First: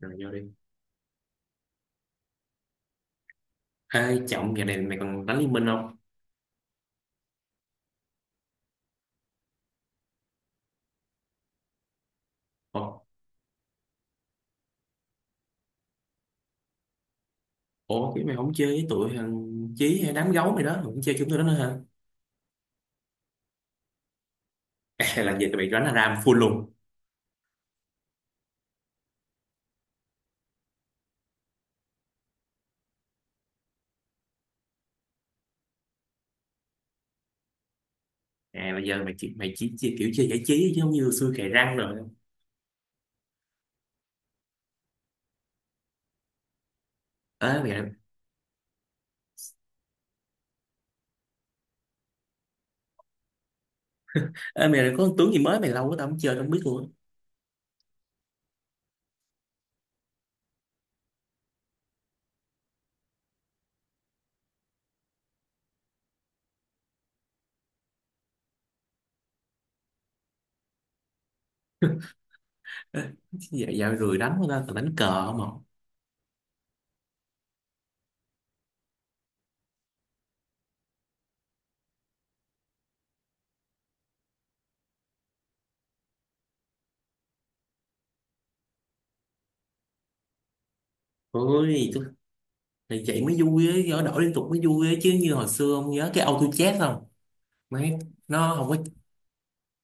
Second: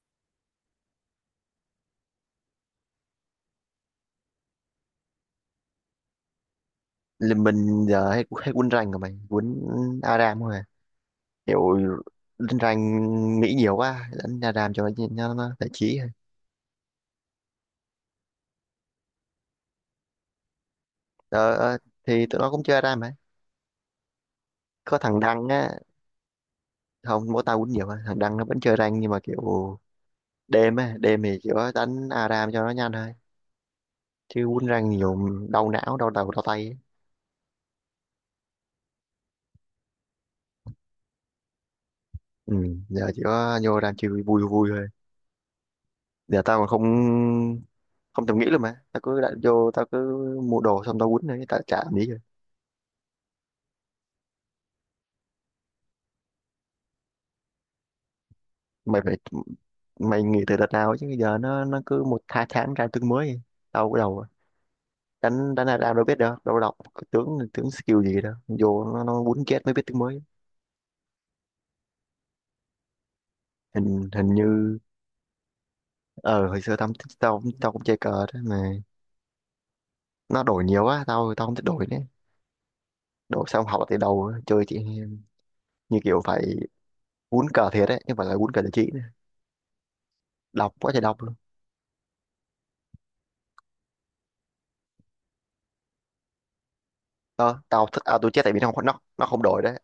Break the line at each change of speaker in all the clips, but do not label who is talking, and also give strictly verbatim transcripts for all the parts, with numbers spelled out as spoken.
Rồi vô đi. Ê Trọng, giờ này mày còn đánh liên minh không?
Là mình giờ hay, hay quýnh rank rồi, mày quýnh Aram thôi à. Kiểu lên rank
Ủa,
nghĩ nhiều quá đánh Aram cho nó nó, nó giải trí thôi.
ủa cái mày không chơi với tụi thằng Chí hay đám gấu mày đó, mày không chơi chúng tụi đó
Ờ,
nữa hả?
ờ, thì tụi nó cũng chơi Aram ấy, có thằng
Ê, là
Đăng
giờ tụi mày
á.
đánh a ram full luôn
Không, mỗi tao quýnh nhiều mà thằng Đăng nó vẫn chơi rank, nhưng mà kiểu đêm á, đêm thì kiểu đánh Aram cho nó nhanh thôi chứ quýnh rank nhiều đau não đau đầu đau tay ấy.
à? Bây giờ mày chỉ mày chỉ, chỉ kiểu chơi giải trí chứ không như xưa cày răng rồi?
Ừ, giờ chỉ có vô rank chơi vui vui vui thôi. Giờ tao mà không
ê mày
không thèm nghĩ luôn mà tao cứ đặt vô, tao cứ mua đồ xong tao quýnh thôi, tao chả làm gì.
Ê mày, có con tướng gì mới mày? Lâu quá tao không chơi, tao không biết luôn.
Mày phải, mày nghỉ từ đợt nào ấy chứ bây giờ nó nó cứ một hai tháng ra tướng mới. Đâu cái đầu, đánh đánh là ra đâu biết đâu đâu đọc tướng tướng skill gì đâu, vô nó, nó quýnh chết mới biết tướng mới.
Á. Ê, dạo, dạo
hình
rười
hình
đánh quá, tao tao
như
đánh cờ không à.
ờ hồi xưa tao tao tao cũng chơi cờ đó mà, nó đổi nhiều quá tao tao không thích đổi nữa. Đổi xong học từ đầu, chơi chị như kiểu phải quýnh cờ thiệt đấy, nhưng mà là quýnh cờ giải trí nữa. Đọc quá trời đọc luôn.
Ôi tôi, mày vậy mới vui ấy, đổi đổi liên tục mới vui ấy chứ, như hồi xưa không nhớ cái auto chess không?
Ờ, tao
Mấy
thích à, tôi chết tại
nó
vì
không
nó
có.
không nó nó không đổi đấy.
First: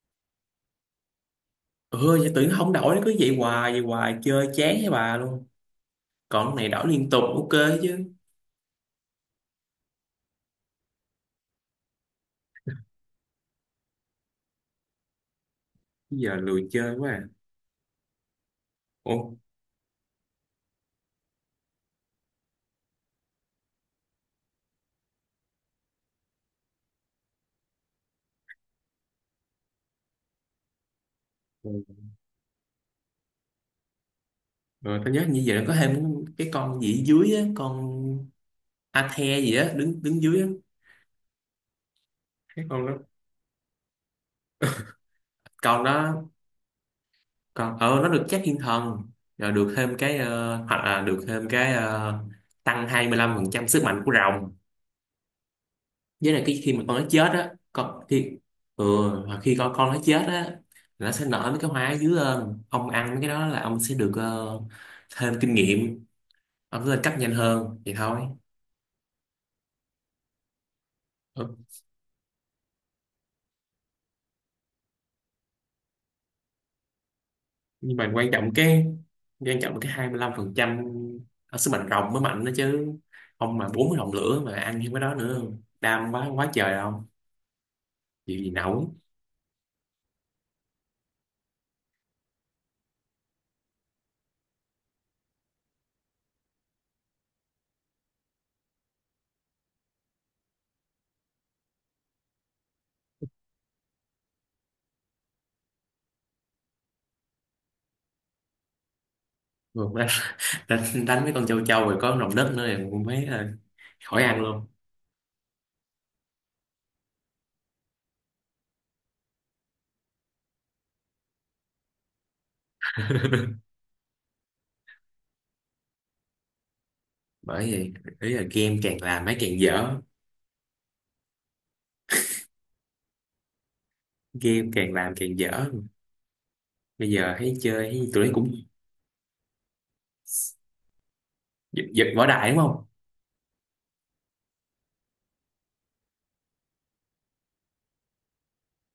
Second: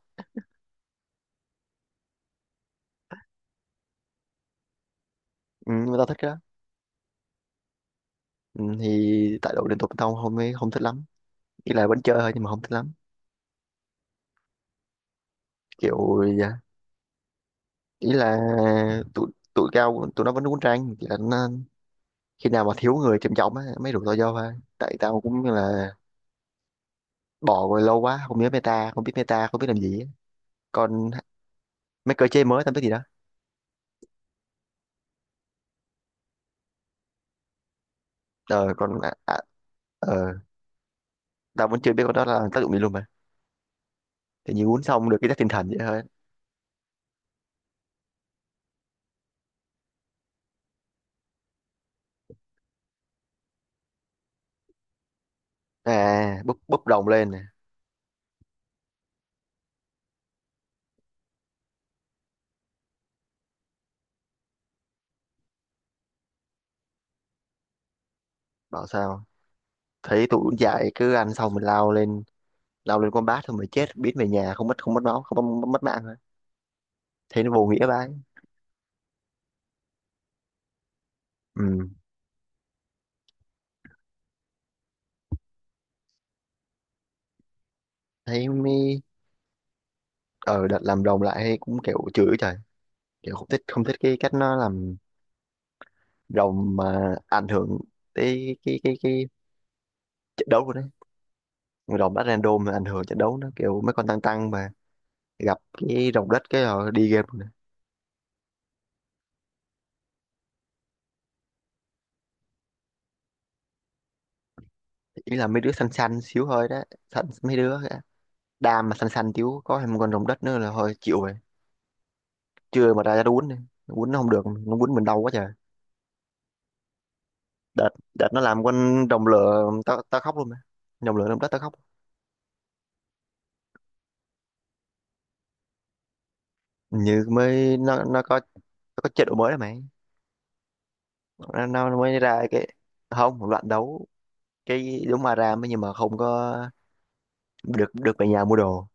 Ừ, vậy tưởng không đổi nó cứ vậy hoài vậy hoài chơi chán với bà luôn.
Ừ, nhưng mà tao thích cái đó.
Còn này đổi liên tục, ok. Chứ.
Ừ, thì tại đổi liên tục tao không không thích lắm, ý là vẫn chơi thôi nhưng mà không thích lắm
Bây
kiểu,
giờ
dạ,
lười chơi quá à.
ý là
Ủa.
tụi tụi cao tụi nó vẫn uống trang, chỉ là nó, khi nào mà thiếu người trầm trọng á mới rủ tao vô thôi, tại tao cũng như là bỏ rồi lâu quá không nhớ meta, không biết meta không biết làm gì á. Còn
Rồi
mấy cơ chế mới tao biết gì đó.
tao nhớ như vậy nó có thêm cái con gì ở dưới á, con
ờ Còn
a
à, à,
the gì á, đứng đứng
ờ
dưới á.
tao vẫn chưa biết con đó là tác
Cái
dụng gì
con
luôn
đó,
mà. Thì như uống xong được cái chất tinh thần vậy
con
thôi.
đó, con ờ nó được chắc thiên thần. Rồi được thêm cái ờ, hoặc là được thêm cái ờ, tăng hai mươi lăm phần trăm sức mạnh của rồng. Với
À,
lại
bốc
cái khi mà
bốc
con
đồng
nó chết
lên nè.
á, con khi, ừ, hoặc khi con con nó chết á, nó sẽ nở mấy cái hoa ở dưới lên, ông ăn mấy cái đó là ông sẽ được ờ, thêm kinh nghiệm, ông sẽ lên cấp nhanh hơn thì thôi.
Bảo sao thấy tụi uống dại cứ ăn xong
Ừ.
mình lao lên, lao lên con bát thôi mà chết biến về nhà không mất không mất máu không mất, mất mạng. Thấy nó vô nghĩa
Nhưng
vãi.
mà quan trọng cái, quan trọng cái hai mươi lăm phần trăm ở sức mạnh
Ừ.
rồng mới mạnh đó chứ. Ông mà bốn mươi rồng lửa mà ăn như cái đó nữa đam quá quá trời không, chịu
Thấy
gì nổi.
mới ờ đợt làm rồng lại cũng kiểu chửi trời, kiểu không thích không thích cái cách nó làm rồng mà ảnh hưởng tới cái cái cái trận đấu của nó. Rồng bắt random mà ảnh hưởng trận đấu nó kiểu mấy con tăng tăng mà gặp cái rồng đất cái rồi đi game rồi.
Rồi đánh, đánh, đánh mấy con châu châu rồi có rồng đất nữa thì cũng thấy là khỏi ăn luôn.
Ý là mấy đứa xanh xanh xíu hơi đó, xanh mấy đứa á. Đam mà xanh xanh xíu có thêm một con rồng đất nữa là thôi chịu rồi. Chưa mà ra ra quýnh đi, quýnh nó không được nó quýnh mình đau quá trời.
Bởi
đợt
vậy.
đợt
Ý
nó
là
làm
game càng
con
làm
rồng
mấy càng
lửa
dở,
tao tao khóc luôn mà, rồng lửa rồng đất tao khóc.
game càng làm càng dở. Bây
Như
giờ thấy
mới
chơi
nó
thấy
nó
tụi nó
có
cũng
nó có chế độ mới rồi mày, nó,
giật,
nó
giật
mới
võ
ra
đại đúng
cái
không?
không một loạt đấu, cái giống Aram ấy, nhưng mà không có được được về nhà mua đồ,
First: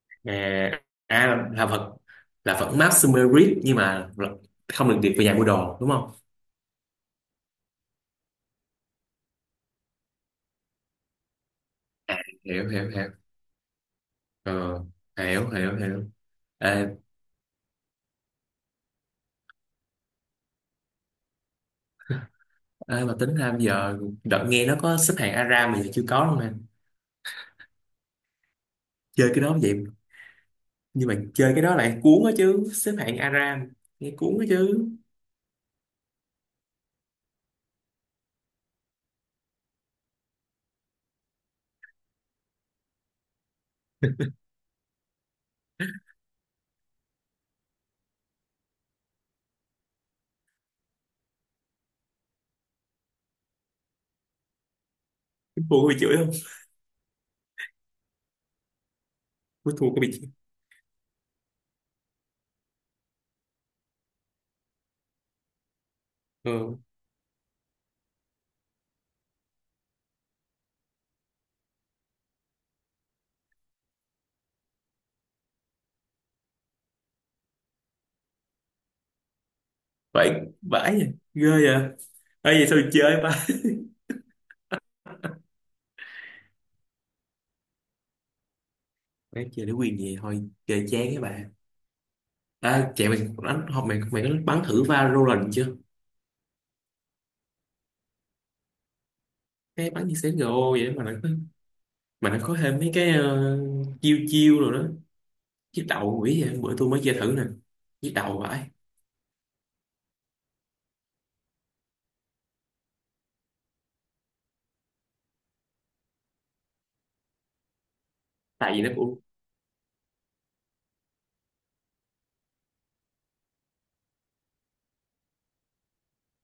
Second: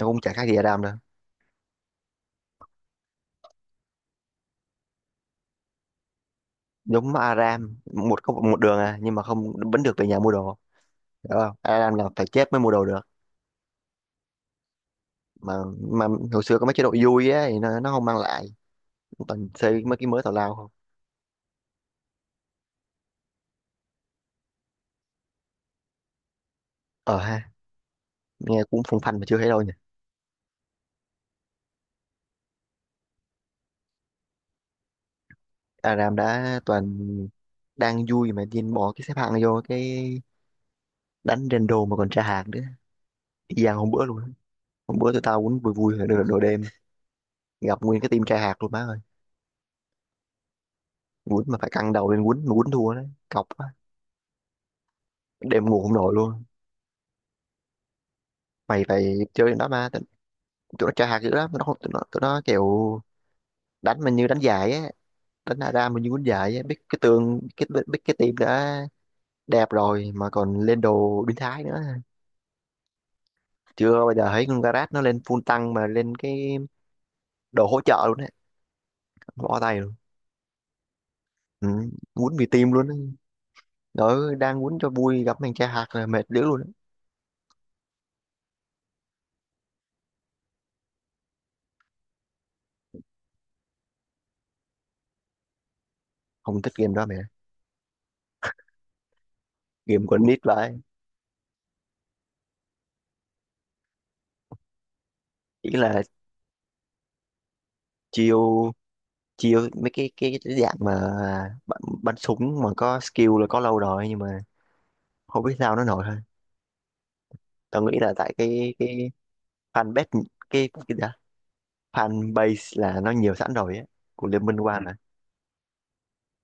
nó cũng chả khác gì
À,
Aram đâu.
à là là vật, là vẫn map Sumerit nhưng mà không được điệp về nhà mua đồ đúng không?
Giống Aram một có một đường à, nhưng mà không, vẫn được về nhà mua đồ, hiểu không? Aram là
À,
phải chết mới
hiểu
mua đồ
hiểu
được.
hiểu. Ờ, hiểu
mà
hiểu
mà
hiểu.
hồi xưa có mấy chế
à,
độ vui á thì nó nó không mang lại, toàn xây mấy cái mới tào lao không.
à, mà tính ra bây giờ đợt nghe nó có xếp hạng Aram mà giờ chưa có luôn nè.
Ờ ha, nghe cũng phong phanh mà
Chơi
chưa
cái
thấy
đó
đâu nhỉ.
vậy, nhưng mà chơi cái đó lại cuốn á chứ xếp hạng Aram nghe cuốn á chứ.
Aram đã toàn đang vui mà điên bỏ cái xếp hạng vô cái đánh rando, mà còn tra hạt nữa, y gian hôm bữa luôn á. Hôm bữa tụi tao quýnh vui vui rồi nửa đồ đêm, gặp nguyên cái team tra hạt luôn má ơi. Quýnh mà phải căng đầu lên quýnh, mà quýnh thua đấy cọc quá, đêm ngủ
Thua có
không
bị
nổi
chửi không?
luôn. Mày phải chơi cái đó
Ui,
mà
thua có
tụi
bị chửi.
tụi nó tra hạt dữ lắm, tụi nó không tụi nó, tụi nó kiểu đánh mình như đánh giải á, đánh ra ra mình như quýnh giải á, biết
Ừ.
cái tường biết, biết, biết cái team đã đẹp rồi mà còn lên đồ biến thái nữa. Chưa bao giờ thấy con Garage nó lên full tăng mà lên cái đồ hỗ trợ luôn đấy, bỏ tay luôn.
Vậy vãi vậy, ghê vậy.
Ừ, quýnh vì
Ơi vậy
team
sao
luôn á.
chơi ba.
Đó, đang quýnh cho vui gặp thằng cha hạt là mệt đéo luôn á.
Bé chơi để quyền gì thôi, chơi chán các bạn. À, chạy mày. Đánh học mày, mày có bắn thử Valorant chưa?
Không thích game đó mẹ.
Cái
Game
bắn như
của anh nít
xê ét:gâu
vậy.
vậy mà nó có, mà nó có thêm mấy cái ờ, chiêu chiêu rồi đó.
Chỉ
Chiếc
là
đầu quỷ vậy, bữa tôi mới chơi thử nè. Chiếc đầu vậy.
chiêu chiêu mấy cái cái, cái dạng mà bắn, bắn súng mà có skill là có lâu rồi nhưng mà không biết sao nó nổi thôi. Tao nghĩ là tại
Tại
cái
vì nó
cái
của,
fan base cái cái gì đó, fan base là nó nhiều sẵn rồi á, của Liên Minh One. Ừ.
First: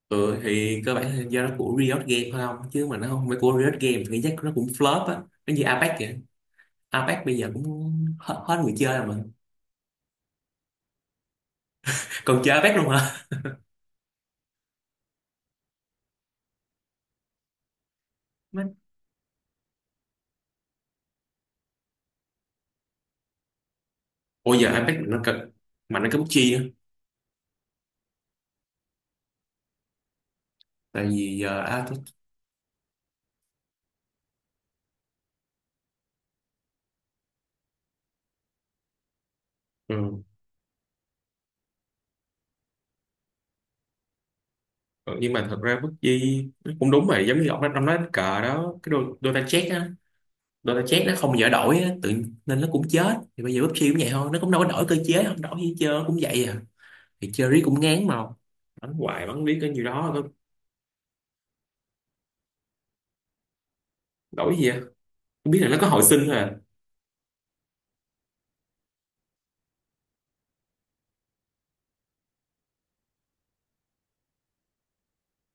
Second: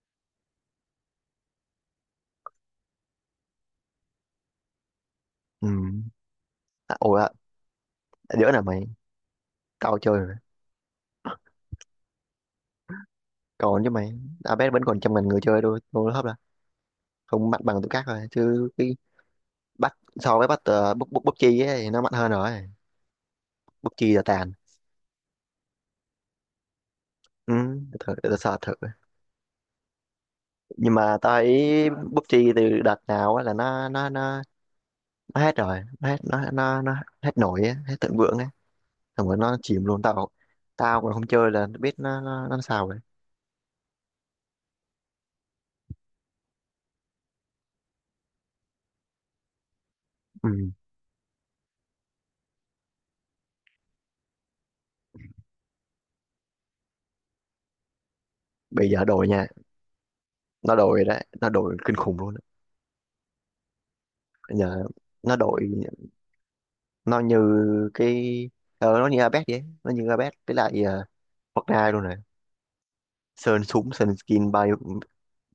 ừ, thì cơ bản là do nó của Riot Games thôi, không chứ mà nó không phải của Riot Games thì chắc nó cũng flop á. Nó như
Ừ.
Apex vậy.
À, ủa,
Apex
à,
bây giờ cũng hết,
đứa
hết
nào
người
mày?
chơi rồi mà.
Tao chơi rồi.
Còn chơi Apex luôn hả?
Còn chứ mày, Abed vẫn còn trăm ngàn người chơi thôi, tôi hấp là không mạnh bằng tụi khác rồi chứ. Cái bắt so với bắt uh, bút bút bút chi ấy, thì nó mạnh hơn rồi, bút chi là tàn.
Ủa giờ Apex mà nó cực, mà nó cái bút chi á.
Ừ, để thử để sợ thử, nhưng
Tại
mà tao
vì giờ à,
thấy
tôi,
bút chi từ đợt nào á là nó nó nó nó hết rồi, nó hết nó nó nó hết nổi á, hết thịnh vượng ấy, xong rồi nó chìm luôn.
ừ.
Tao tao còn không chơi là biết nó nó, nó sao rồi.
Ờ, nhưng mà thật ra bất di nó cũng đúng vậy, giống như ông nói- ông nói đánh cờ đó cái đôi đôi ta chết á,
Ừ.
đôi ta chết nó không dở đổi á tự, nên nó cũng chết. Thì bây giờ pê u bê giê cũng vậy thôi, nó cũng đâu có đổi cơ chế, không đổi gì chơi cũng vậy à, thì chơi riết cũng ngán mà.
Bây
Đánh
giờ
hoài
đổi
bắn
nha,
riết cái nhiêu đó có
nó đổi đấy, nó đổi kinh khủng luôn đấy.
đổi
Bây
gì à?
giờ nó
Không
đổi,
biết là nó có hồi sinh thôi à.
nó như cái ờ, nó như Abed vậy, nó như Abed với lại uh, Fortnite luôn này, sơn súng sơn skin bao nhiêu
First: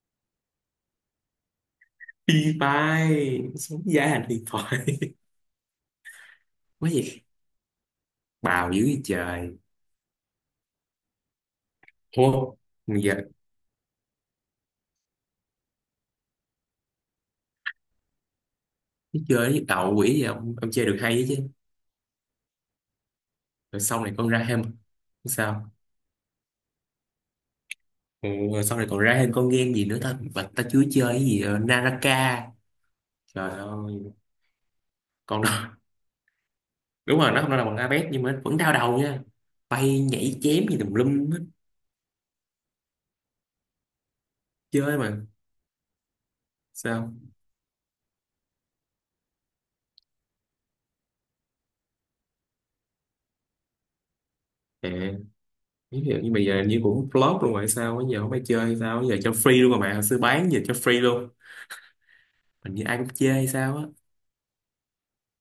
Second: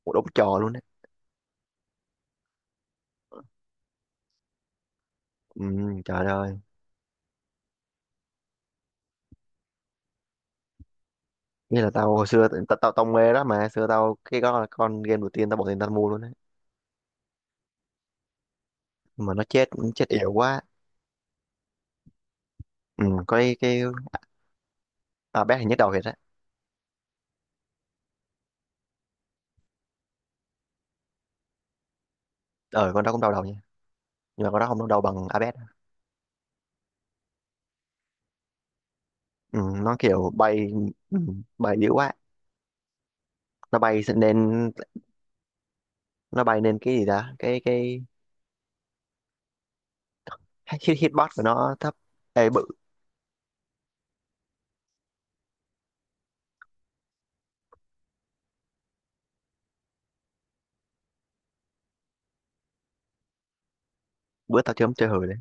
một đống trò luôn đấy.
Đi bay sống giá hành điện thoại,
Ừ, trời ơi.
quá gì, bào dữ gì trời.
Nghĩa là tao hồi xưa
Ô
tao tao, tao
giờ
mê đó mà, xưa tao cái đó là con game đầu tiên tao bỏ tiền tao mua luôn đấy,
cái
mà nó
chơi với
chết,
đầu
chết
quỷ gì
yếu
ông,
quá.
ông chơi được hay chứ?
Ừ, có cái,
Rồi
cái
sau này con ra thêm,
à, bé thì
sao?
nhức đầu thiệt đấy.
Ừ, rồi sau này còn ra thêm con game gì nữa ta, và ta chưa chơi cái gì ờ, Naraka.
ờ con đó cũng đau đầu
Trời
nha,
ơi,
nhưng mà con đó không đau đầu bằng
con đó.
Abed.
Đúng rồi nó không phải là bằng Abet nhưng mà vẫn đau đầu nha.
Ừ, nó
Bay
kiểu
nhảy
bay.
chém gì tùm
Ừ,
lum hết.
bay yếu quá, nó bay nên
Chơi mà
nó bay nên cái gì
sao.
đó cái cái hit hitbox của nó thấp. Ê bự,
À, ví dụ như bây giờ như cũng flop luôn rồi, sao bây giờ không phải chơi hay sao bây giờ cho free luôn rồi mà hồi xưa bán, giờ cho free luôn, hình như ai cũng chơi hay sao á.
bữa tao chơi chơi hời đấy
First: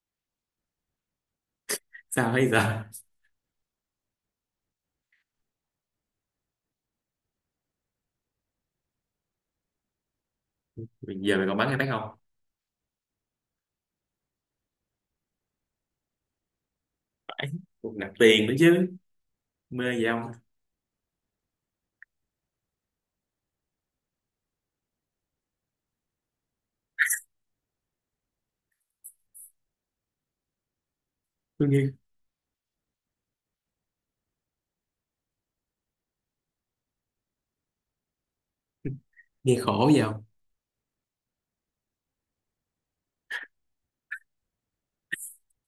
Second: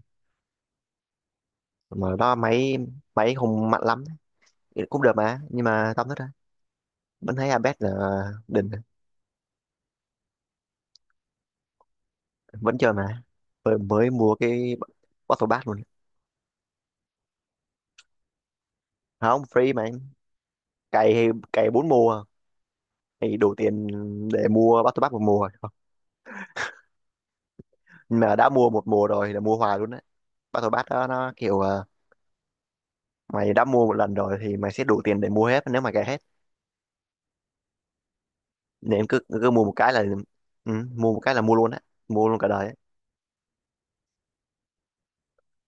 mà
Sao
đó
bây
máy
giờ.
máy không mạnh lắm đấy. Cũng được mà, nhưng mà tao thích đấy, vẫn thấy Abed là đỉnh.
Bây giờ mày còn bán hay bán không?
Vẫn chơi mà, mới, mới mua cái Battle Pass luôn.
Phải cũng nạp tiền nữa chứ.
Không free mà anh,
Mê gì không.
cày thì- cày bốn mùa thì đủ tiền để mua Battle Pass một mùa. Mà đã mua một mùa rồi là mua hoài luôn đấy, Battle Pass đó nó kiểu
Tôi nghe,
à, mày đã mua một lần rồi thì mày sẽ đủ tiền để mua hết nếu mà cày hết, nên cứ cứ
nghe
mua một
khổ
cái
gì
là.
không,
Ừ, mua một cái là mua luôn á, mua luôn cả đời á.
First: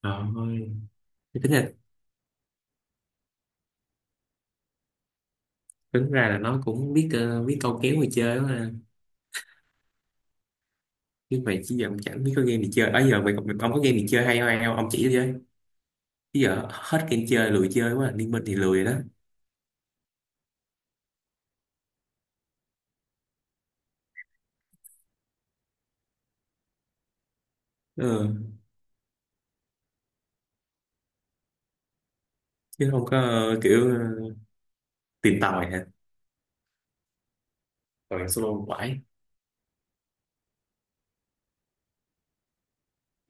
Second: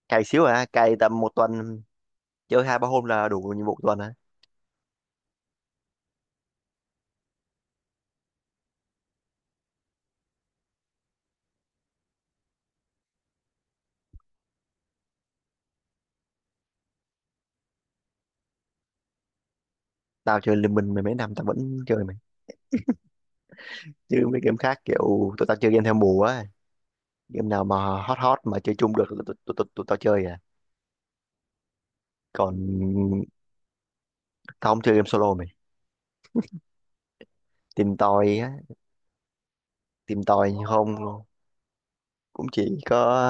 trời
Cày xíu à
ơi.
cày tầm một
Thế tính là,
tuần, chơi hai ba hôm là đủ nhiệm vụ tuần á.
tính ra là nó cũng biết ờ, biết câu kéo người chơi đó mà. Chứ mày chỉ giờ cũng chẳng biết có game gì chơi đó giờ mày, mày ông có game gì chơi hay không, hay không ông chỉ cho chứ. Chứ giờ hết game chơi lười chơi quá à. Liên minh thì lười rồi đó.
Tao chơi liên minh mười mấy năm tao vẫn chơi mày, chứ mấy game khác kiểu tụi tao chơi game theo mùa á, game nào mà hot hot
Ừ.
mà chơi chung được là tụi tụi tụi tụi tao chơi à. Còn
Chứ không có ờ, kiểu ờ,
tao không chơi game solo
tìm
mày,
tòi hả.
tìm
Rồi
tòi
solo
á,
quải,
tìm tòi không luôn, cũng chỉ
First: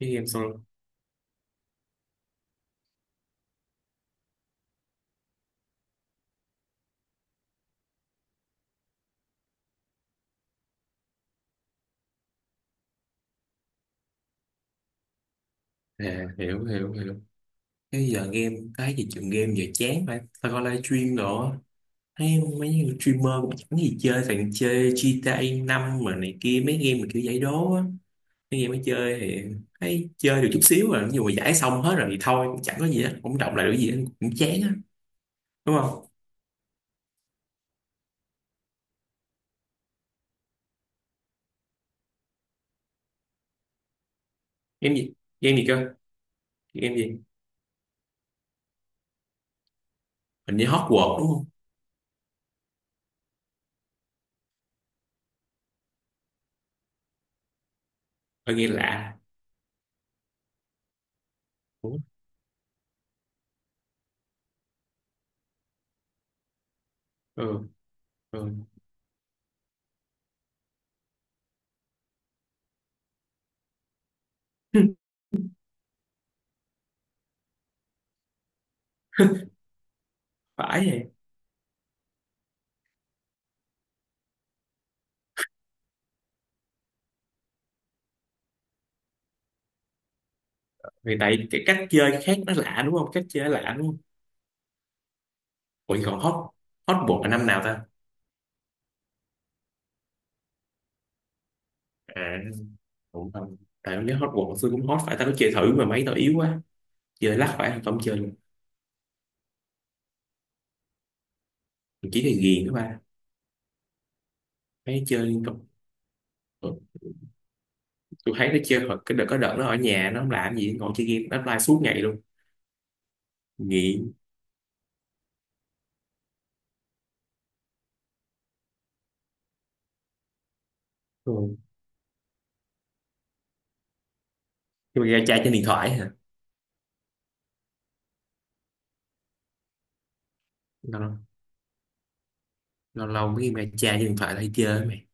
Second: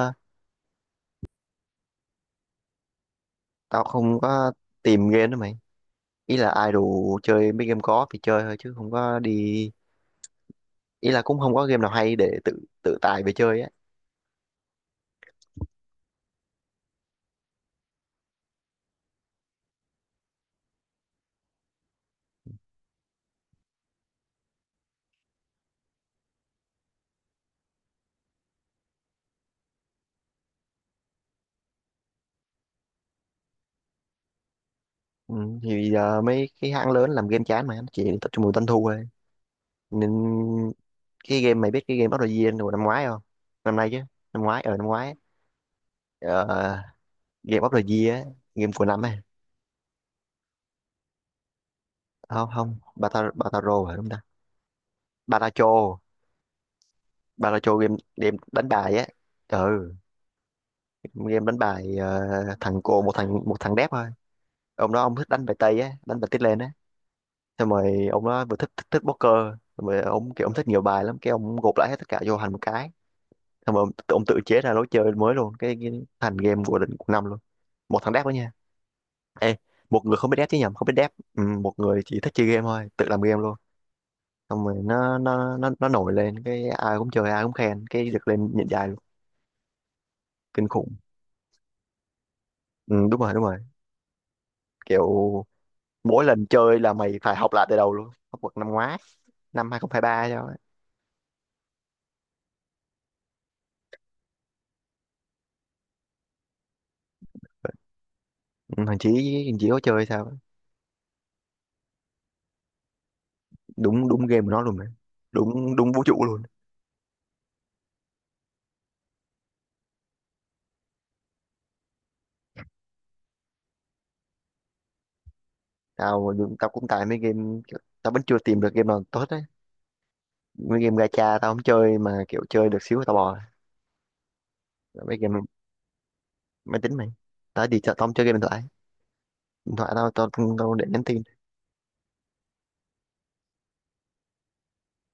cái game solo.
tao không có tìm game đó mày. Ý là ai đủ chơi mấy game có thì chơi thôi chứ không có đi, ý là cũng không có game nào hay để tự tự tài về chơi á.
À, hiểu hiểu hiểu. Cái giờ game cái gì, chuyện game giờ chán phải, tao coi livestream đồ á. Thấy mấy người streamer cũng chẳng gì chơi, thằng chơi gi ti ây năm mà này kia, mấy game mà kiểu giải đố á. Khi em mới chơi thì thấy chơi được chút xíu rồi, nhưng mà giải xong hết rồi thì thôi, cũng chẳng có gì hết, cũng động lại được gì hết, cũng chán á,
Ừ,
đúng
thì
không?
giờ mấy cái hãng lớn làm game chán mà nó chỉ tập trung vào doanh thu thôi, nên cái game, mày biết cái game Battle Royale hồi năm ngoái không? Năm nay chứ, năm ngoái, ở năm
Game
ngoái á.
gì? Game gì cơ?
Ờ,
Game gì?
game of the year á, game của năm á.
Hình như Hogwarts đúng không?
Không, không, Bata- Bataro hả đúng ta, Baracho, Baracho game game
Ờ,
đánh
nghe
bài á.
lạ.
Ừ, game đánh bài,
Ủa?
ờ, thằng cô, một thằng một thằng đép thôi. Ông đó ông thích đánh bài tây á, đánh bài tít lên á,
Ừ,
xong rồi ông đó
ừ.
vừa thích thích, thích poker, xong rồi ông kiểu ông thích nhiều bài lắm, cái ông gộp lại hết tất cả vô thành một cái, xong rồi ông, ông tự chế ra lối chơi mới luôn, cái, cái thành game của định của năm luôn. Một thằng đép đó nha. Ê, một người không biết đép chứ nhầm, không
Phải
biết
vậy.
đép. Ừ, một người chỉ thích chơi game thôi tự làm game luôn, xong rồi nó nó nó nó nổi lên cái ai cũng chơi ai cũng khen, cái được lên nhận dài luôn, kinh khủng.
Vì tại cái cách chơi khác nó lạ đúng
Ừ,
không?
đúng
Cách
rồi, đúng
chơi nó
rồi,
lạ đúng không?
kiểu
Ủa còn
mỗi
Hot,
lần chơi là mày
Hotbox là
phải
năm
học
nào
lại từ
ta?
đầu luôn, học bậc năm ngoái năm hai không hai ba cho ấy.
À, cũng không. Tại em nhớ Hotbox xưa cũng hot, phải tao có chơi thử mà mấy tao yếu quá. Chơi lắc phải không chơi luôn.
Ừ, thằng Chí, thằng Chí có chơi sao ấy.
Mình chỉ là ghiền đó ba.
Đúng đúng, game của nó luôn mà,
Mấy chơi liên tục.
đúng đúng vũ trụ luôn.
Ừ. Tôi thấy nó chơi hồi- cái đợt có đợt nó ở nhà nó không làm gì ngồi chơi game, nó offline suốt ngày luôn, nghiện.
Tao tao cũng tại mấy game kiểu- tao vẫn chưa tìm được game nào tốt đấy, mấy game gacha tao
Ừ.
không chơi mà kiểu chơi được xíu là tao bỏ. Là
Nhưng mà
mấy
ra
game
trai trên điện thoại hả.
máy tính mày, tao đi chợ tao không chơi game điện thoại, điện thoại tao tao tao, để nhắn
lâu
tin.
lâu lâu mấy game ra trai trên điện thoại là hay chơi mày.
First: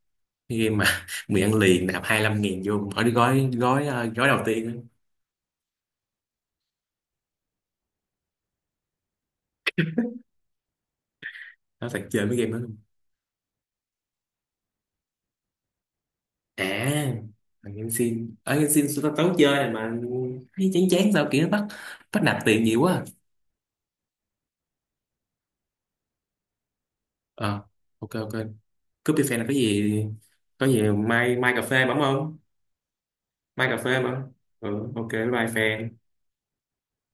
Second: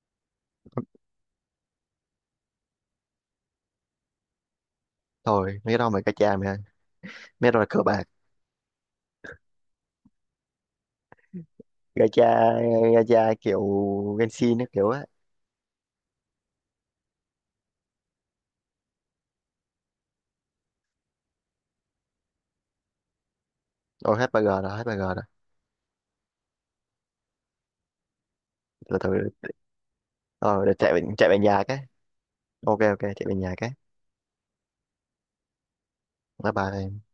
Cái game mà mười ăn liền nạp hai mươi lăm nghìn vô khỏi cái gói gói ờ, gói đầu tiên á.
Rồi mấy cái đó mày, gacha mày ơi. Mét rồi cờ bạc,
Nó thật
gacha
chơi mấy game đó luôn.
gacha kiểu Genshin ấy, kiểu á.
À thằng game xin ở game xin, tao tao chơi này mà thấy chán chán sao kiểu nó bắt, bắt nạp tiền nhiều quá à.
Ôi, hết bagger rồi, hết bagger rồi.
Ờ, ok ok.
Từ từ,
Cướp đi fan là cái gì.
ờ
Có
để
gì
chạy về- chạy
mai
về
mai cà
nhà cái.
phê bấm không?
Ok, ok, chạy về nhà
Mai
cái.
cà phê bấm. Ừ ok, bye bye fan.
Bye bye.